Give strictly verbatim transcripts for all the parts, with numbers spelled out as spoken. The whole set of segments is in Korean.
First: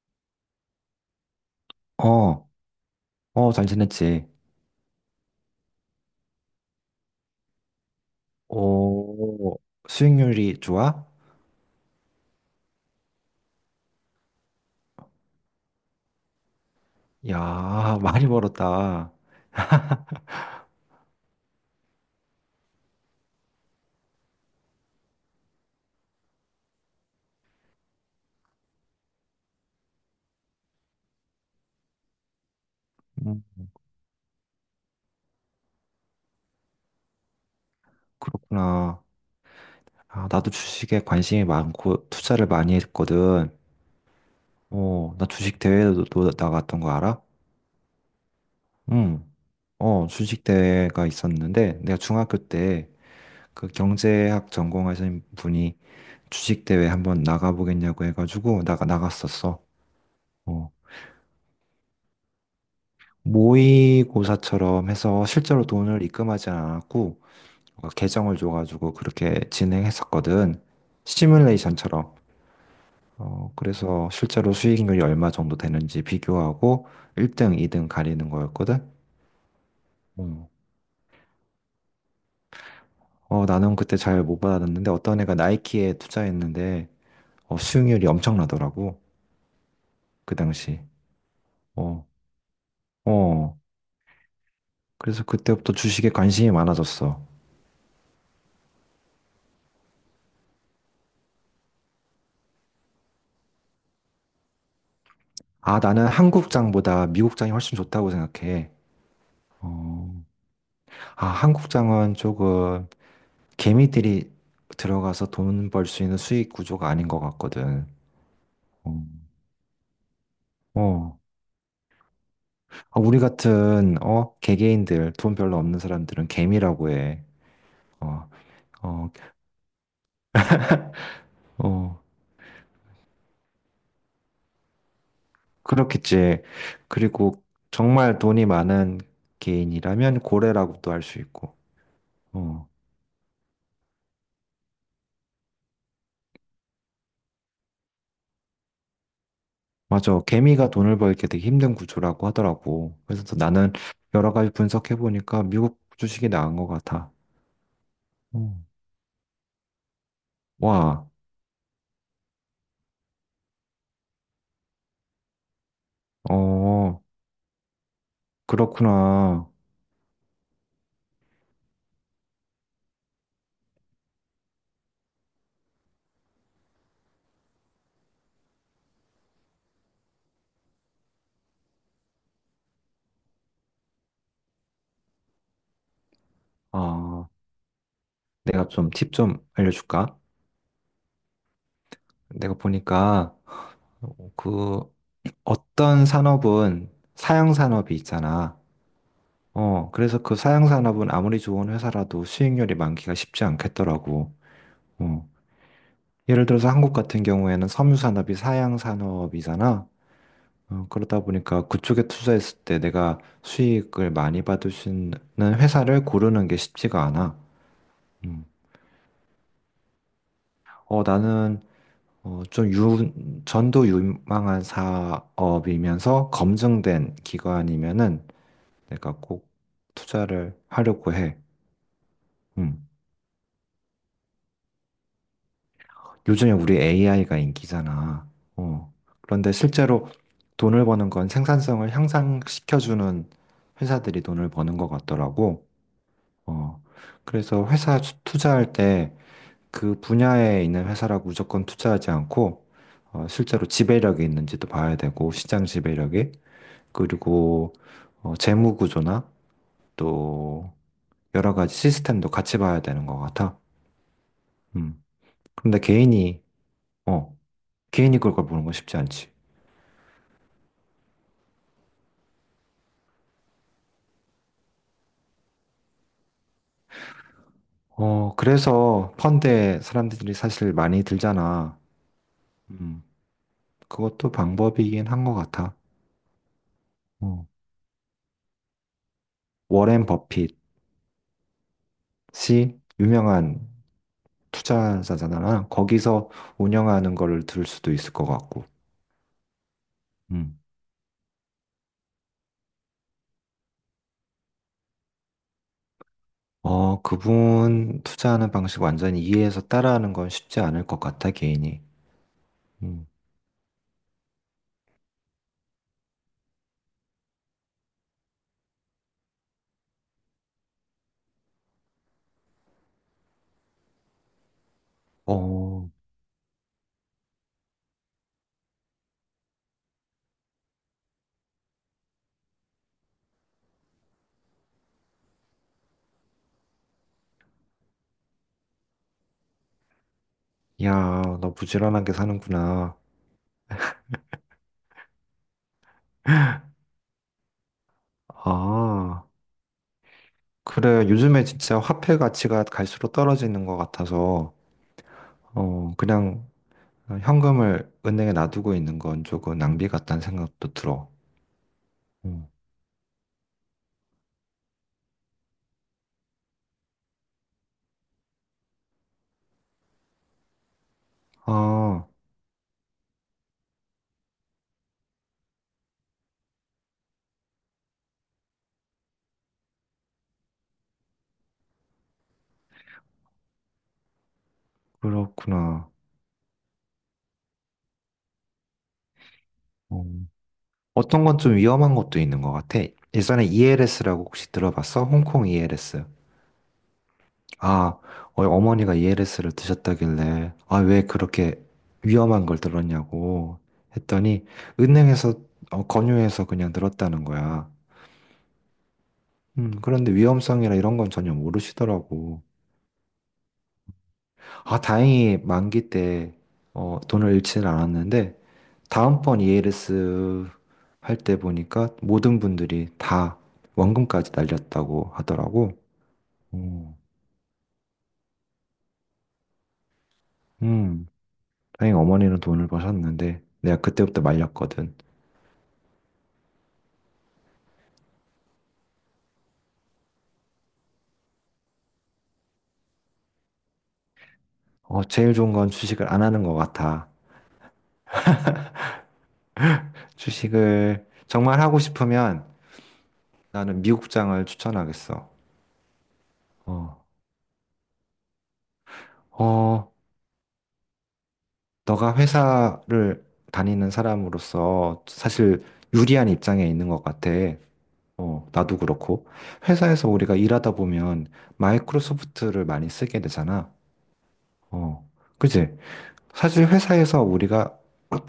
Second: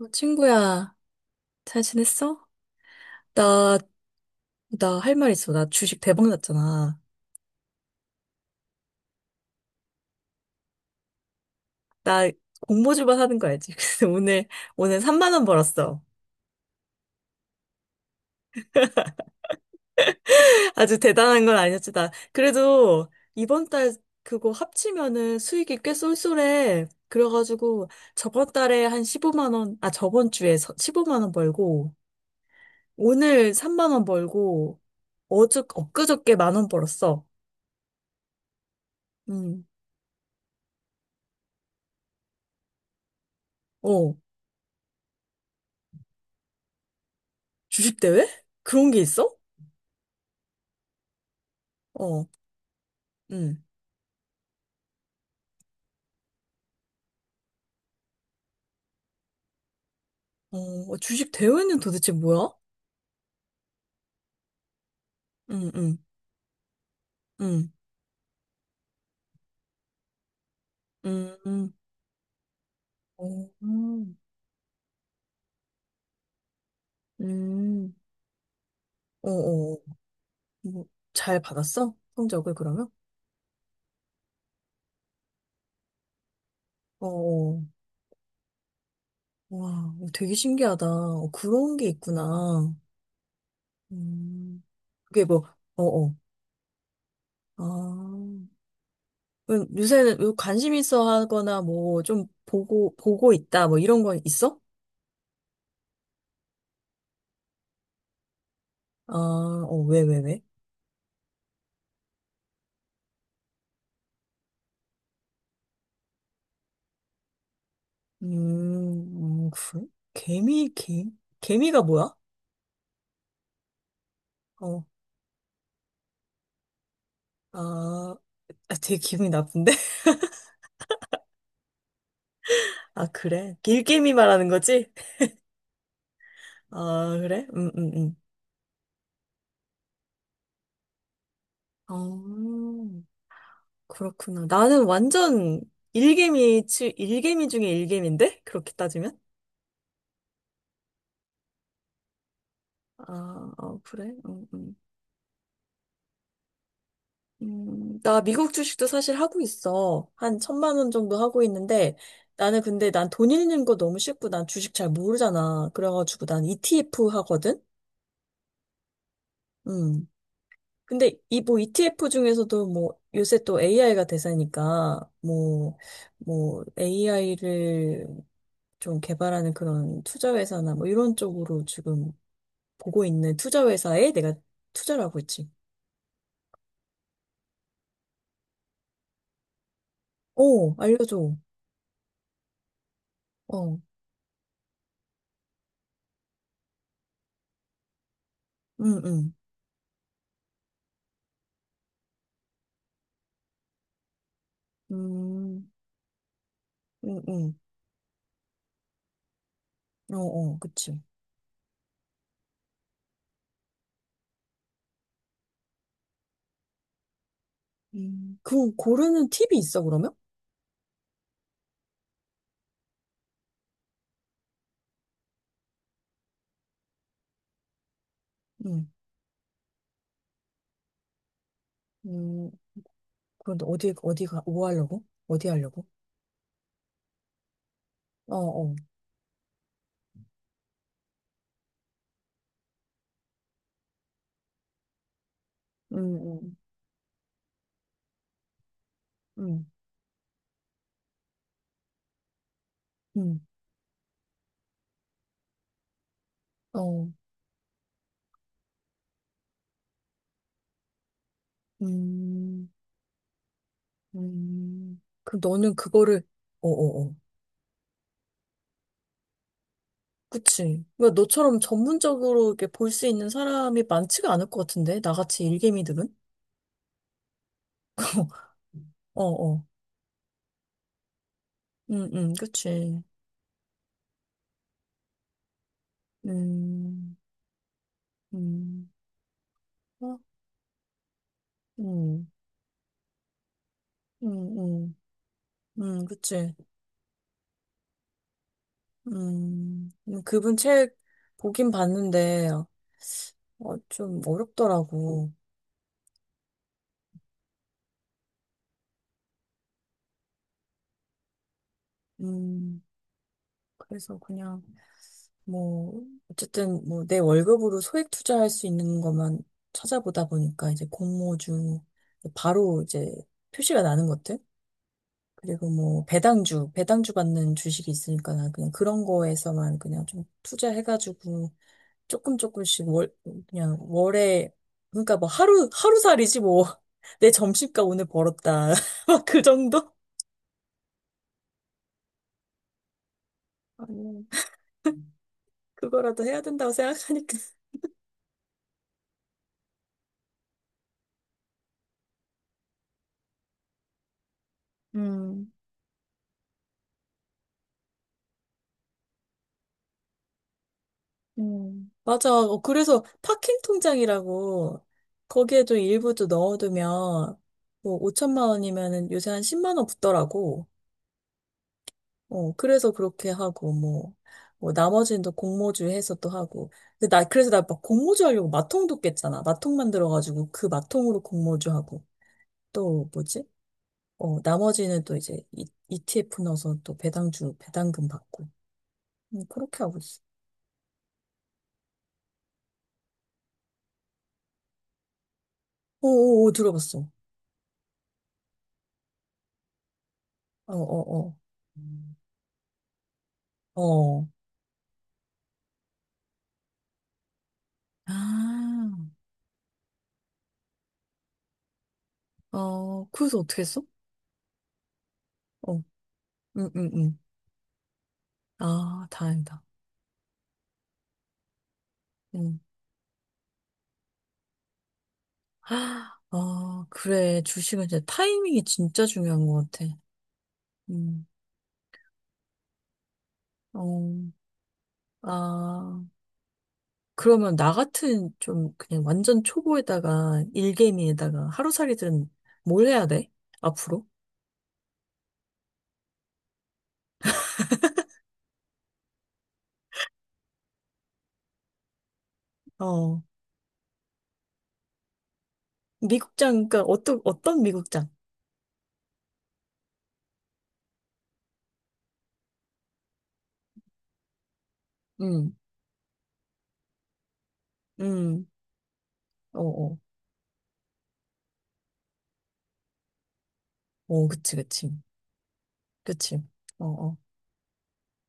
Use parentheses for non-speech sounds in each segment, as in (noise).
어, 친구야, 잘 지냈어? 어, 어, 잘 나, 지냈지? 나 할 말 있어. 나 주식 대박 났잖아. 오, 수익률이 좋아? 나 공모주만 하는 거 알지? (laughs) 그래서 오늘, 오늘 삼만 원 벌었어. 야, 많이 벌었다. (laughs) (laughs) 아주 대단한 건 아니었지. 나, 그래도 이번 달 그거 합치면은 수익이 꽤 쏠쏠해. 그래가지고 저번 달에 한 십오만 원, 아, 저번 주에 서- 십오만 원 벌고, 음, 오늘 삼만 원 벌고, 어저, 엊그저께 만 원 벌었어. 그렇구나. 음. 아, 나도 주식에 관심이 많고 투자를 많이 했거든. 어, 어, 나 주식 대회도 나갔던 거 알아? 주식대회? 그런 게 응. 있어? 어, 주식 대회가 있었는데 내가 어. 중학교 때 응. 그 경제학 전공하신 분이 주식 대회 한번 나가보겠냐고 해가지고 나가 나갔었어. 어, 어. 어, 주식 대회는 도대체 뭐야? 모의고사처럼 해서 실제로 응, 응, 돈을 입금하지 않았고 응, 가 계정을 줘가지고 그렇게 진행했었거든. 응, 응, 시뮬레이션처럼. 어, 어, 그래서 음, 실제로 수익률이 얼마 정도 되는지 비교하고 일 등, 이 등 음. 가리는 거였거든. 어, 어, 음. 뭐, 잘 받았어? 성적을 그러면? 어, 나는 그때 잘 못 받았는데 어떤 애가 나이키에 투자했는데 어, 어, 어, 수익률이 엄청나더라고. 와, 되게 그 당시. 신기하다. 어, 그런 게 어, 있구나. 어. 음, 그게 그래서 뭐, 그때부터 어, 주식에 어, 관심이 많아졌어. 아. 그럼 요새는 관심 있어 하거나 뭐, 좀 보고, 보고 있다, 뭐 이런 건 있어? 아, 나는 한국장보다 미국장이 훨씬 좋다고 생각해. 아, 어, 왜, 왜, 어, 왜? 아, 한국장은 조금 개미들이 들어가서 돈 벌 수 있는 수익 구조가 아닌 것 같거든. 음, 어. 음, 그래? 개미, 개, 어. 개미가 뭐야? 아, 우리 같은 어 어. 개개인들 돈 별로 없는 사람들은 개미라고 해. 아, 어, 아, 되게 어, 기분이 나쁜데? (laughs) 어, 아, 그래? 일개미 말하는 거지? 그렇겠지. 아, 그리고 그래? 음, 음, 음. 정말 돈이 많은 개인이라면 고래라고도 할 수 있고. 아, 어, 그렇구나. 나는 완전 일개미, 치- 일개미 중에 일개미인데? 그렇게 따지면? 맞아. 개미가 돈을 벌게 되게 힘든 구조라고 하더라고. 그래서 또 아, 나는 어, 그래? 여러 음, 가지 음. 분석해 보니까 미국 주식이 나은 것 같아. 음, 나 미국 어. 주식도 사실 하고 있어. 한 천만 원 와. 정도 하고 있는데, 나는 근데 난 돈 잃는 거 너무 싫고 난 주식 잘 모르잖아. 그래가지고 난 어, 이티에프 하거든? 그렇구나. 음. 근데 이 뭐 이티에프 중에서도 뭐 요새 또 에이아이가 대세니까 뭐 뭐 에이아이를 좀 개발하는 그런 투자 회사나 뭐 이런 쪽으로 지금 보고 있는 투자 회사에 내가 투자를 하고 있지. 아, 내가 좀 팁 좀 알려줄까? 오, 알려줘. 내가 보니까 어, 그 어떤 산업은 사양 산업이 있잖아. 응, 응, 어, 그래서 그 사양 산업은 아무리 좋은 회사라도 수익률이 많기가 쉽지 않겠더라고. 어, 음, 예를 들어서 한국 응, 같은 응, 경우에는 섬유 산업이 사양 산업이잖아. 어, 어, 어, 그치. 그러다 보니까 그쪽에 투자했을 때 내가 수익을 많이 받을 수 있는 회사를 고르는 게 쉽지가 않아. 음, 음. 그 고르는 팁이 있어 그러면? 어, 나는 어, 좀 유, 전도 유망한 사업이면서 검증된 기관이면은 응, 내가 꼭 투자를 하려고 해. 음, 음. 그런데 어디 어디가 뭐 하려고? 어디 하려고? 요즘에 우리 에이아이가 인기잖아. 어, 어, 어. 그런데 실제로 돈을 버는 건 생산성을 향상시켜주는 회사들이 돈을 버는 것 같더라고. 응, 응, 어. 그래서 회사 투- 투자할 때 응, 그 분야에 있는 회사라고 무조건 투자하지 않고 어, 응. 실제로 지배력이 있는지도 봐야 되고 시장 지배력이 어. 그리고 어, 재무 구조나 또 여러 가지 시스템도 같이 음, 봐야 되는 것 같아. 음. 음. 그럼 너는 근데 그거를, 개인이, 어어어. 어, 개인이 그걸 보는 건 쉽지 않지. 그치. 왜 너처럼 전문적으로 이렇게 볼 수 있는 사람이 많지가 않을 것 같은데? 나같이 일개미들은? 어, (laughs) 그래서 어어. 펀드에 사람들이 사실 많이 들잖아. 응, 응, 그치. 음, 그것도 방법이긴 한 것 같아. 음, 어. 음, 워렌 어? 버핏이 음, 유명한 음, 음, 투자자잖아. 음, 거기서 그치. 운영하는 거를 들 수도 있을 것 같고. 음, 음, 그분 음. 책 보긴 봤는데, 어, 좀 어렵더라고. 어, 그분 투자하는 방식 완전히 이해해서 따라하는 건 쉽지 않을 것 같아, 개인이. 음, 음. 그래서 그냥. 뭐, 어쨌든 뭐 내 월급으로 소액 투자할 수 있는 것만 찾아보다 보니까 이제 공모주, 바로 이제 표시가 나는 것들? 그리고 어, 뭐 배당주, 배당주 받는 주식이 있으니까 나 그냥 그런 거에서만 그냥 좀 투자해가지고 조금 조금씩 월, 그냥 월에, 그러니까 뭐 하루, 하루살이지 뭐. (laughs) 내 점심값 오늘 벌었다. (laughs) 막 그 정도? 야, 너 부지런하게 사는구나. 아니요. 그거라도 해야 된다고 생각하니까. 아, 그래. 요즘에 진짜 화폐 가치가 갈수록 떨어지는 것 같아서, 음. 어, 그냥 현금을 은행에 놔두고 있는 건 조금 낭비 같다는 생각도 들어. 음, 맞아. 음. 어, 그래서 파킹 통장이라고 거기에 좀 일부 좀 넣어두면 뭐 오천만 원이면은 요새 한 십만 원 붙더라고. 아, 어, 그래서 그렇게 하고 뭐, 뭐 나머지는 또 공모주 해서 또 하고. 근데 나 그래서 나 막 공모주 하려고 마통도 깼잖아. 마통 만들어가지고 그 마통으로 공모주 하고 또 뭐지? 어, 나머지는 또 이제 이, 그렇구나. 이티에프 넣어서 또 배당주 배당금 받고 음, 그렇게 하고 어. 있어. 어떤 건 좀 위험한 것도 있는 것 같아. 예전에 이엘에스라고 혹시 들어봤어? 홍콩 이엘에스. 오오오 들어봤어. 아, 어, 어머니가 이엘에스를 드셨다길래, 어어 아, 어. 왜 어, 어. 그렇게 음. 위험한 걸 들었냐고 어. 했더니, 은행에서, 어, 권유해서 그냥 들었다는 거야. 아, 음, 그런데 위험성이나 이런 건 전혀 모르시더라고. 어, 그래서 어떻게 했어? 아, 다행히 어, 만기 때, 응, 응, 어, 응. 돈을 잃지는 않았는데, 아, 다음번 다행이다. 이엘에스 할 때 보니까 모든 응. 분들이 다 원금까지 날렸다고 하더라고. 아, 음, 그래. 주식은 진짜 타이밍이 진짜 중요한 것 같아. 음, 음, 다행히 어머니는 돈을 버셨는데, 내가 어, 그때부터 말렸거든. 아, 그러면 나 같은 좀 그냥 완전 초보에다가 일개미에다가 하루살이들은 뭘 해야 돼? 앞으로? 어, 제일 좋은 건 주식을 안 하는 것 같아. 주식을 정말 하고 싶으면 어, 나는 미국장을 추천하겠어. 미국장, 그러니까 어, 어떤, 어떤 미국장? 어, 너가 회사를 다니는 사람으로서 응, 사실 유리한 입장에 있는 것 같아. 응, 어, 나도 그렇고. 어, 어, 회사에서 우리가 일하다 보면 마이크로소프트를 많이 쓰게 되잖아. 어, 그치, 그치, 어, 그지? 그치, 사실 어, 어, 회사에서 우리가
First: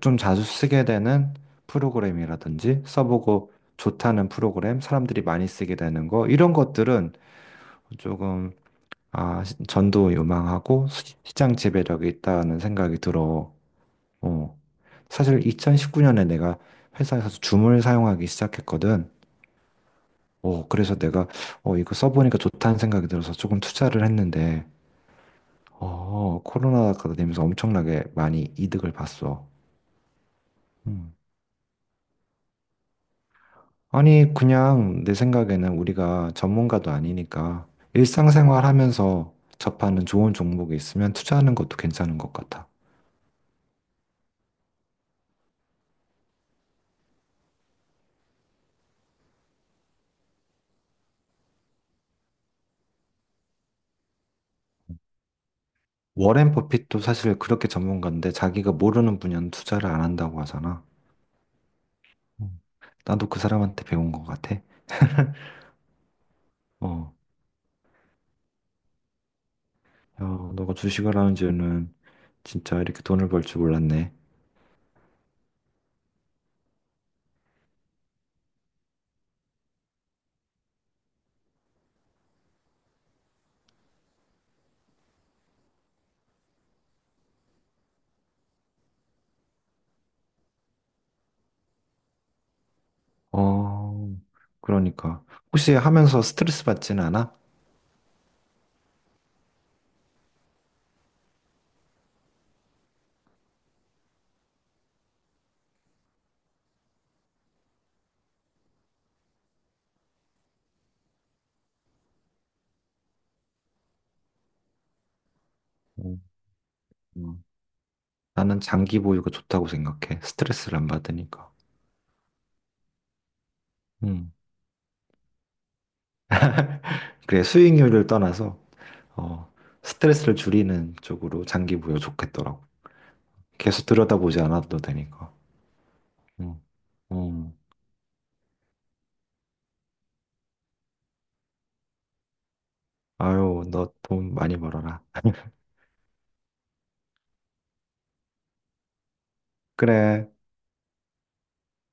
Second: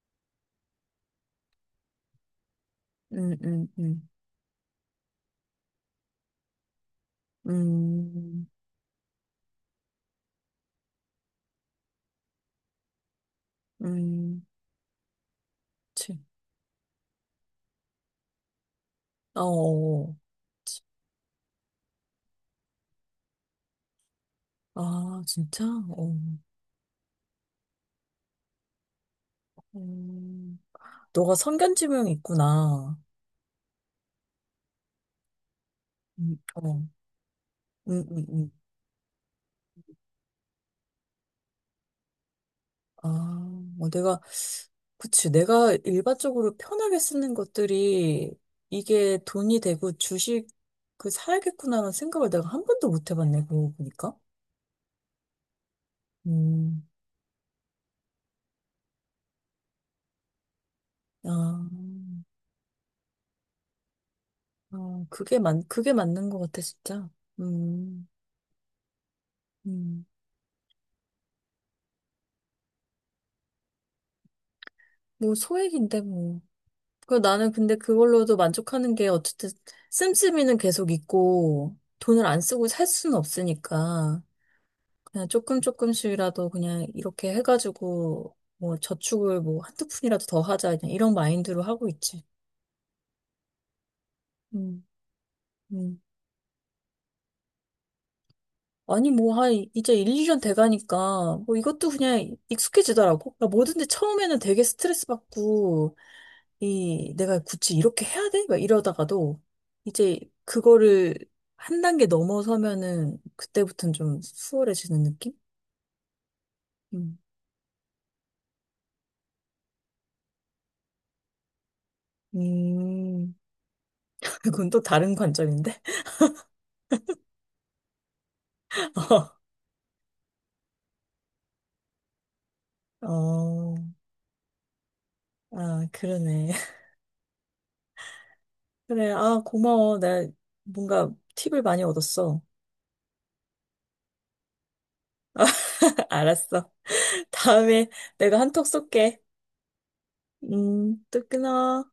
좀 자주 쓰게 되는 프로그램이라든지 응, 써보고 응, 응. 좋다는 프로그램, 사람들이 많이 쓰게 되는 거, 이런 것들은 음, 조금 아, 시- 전도유망하고 시- 시장 지배력이 있다는 생각이 들어. 음, 어. 사실 그치. 이천십구 년에 내가 회사에서 줌을 사용하기 시작했거든. 어, 어, 어, 그치. 그래서 내가 어, 이거 써보니까 좋다는 생각이 들어서 조금 투자를 했는데, 아, 진짜? 어. 어, 코로나가 되면서 엄청나게 많이 이득을 봤어. 음, 음. 너가 성견지명 있구나. 아니, 그냥 내 생각에는 우리가 음, 어, 전문가도 아니니까 음, 음, 음. 일상생활 하면서 접하는 좋은 종목이 있으면 투자하는 것도 괜찮은 것 같아. 아, 뭐 내가, 그치. 내가 일반적으로 편하게 쓰는 것들이 이게 돈이 되고 주식, 그, 사야겠구나라는 생각을 내가 한 번도 못 해봤네, 그러고 보니까. 워렌 음, 버핏도 사실 그렇게 전문가인데 자기가 모르는 분야는 투자를 안 한다고 하잖아. 아, 음. 나도 그 사람한테 배운 것 같아. 아, 그게 맞, 그게 맞는 것 같아, 진짜. 어, 음, 음. 야, 너가 주식을 하는 줄은 진짜 이렇게 돈을 벌 줄 몰랐네. 뭐, 소액인데, 뭐. 그 나는 근데 그걸로도 만족하는 게 어쨌든 씀씀이는 계속 있고 돈을 안 쓰고 살 수는 없으니까 그냥 조금 조금씩이라도 그냥 이렇게 해가지고 뭐 저축을 뭐 한두 푼이라도 더 하자 그냥 이런 마인드로 하고 있지. 어, 음, 그러니까. 혹시 음. 하면서 스트레스 받지는 않아? 아니 뭐 한 이제 일 이 년 돼가니까 뭐 이것도 그냥 익숙해지더라고. 그러니까 뭐든지 처음에는 되게 스트레스 받고 이 내가 굳이 이렇게 해야 돼? 막 이러다가도 이제 그거를 한 단계 넘어서면은 그때부터는 좀 수월해지는 느낌? 음. 음. 음. 나는 장기 보유가 좋다고 생각해. 스트레스를 안 받으니까. 음, 음. (laughs) 그건 또 다른 관점인데? 그래, 수익률을 떠나서 어, (laughs) 스트레스를 줄이는 쪽으로 장기 보유 좋겠더라고. 어, 계속 들여다보지 않아도 되니까. 아, 그러네. 음. (laughs) 음. 그래, 아, 고마워. 나 뭔가 팁을 많이 얻었어. 아유, 너 돈 많이 벌어라. (laughs) 알았어. (laughs) 다음에 내가 한턱 쏠게. 그래. 음, 또 끊어.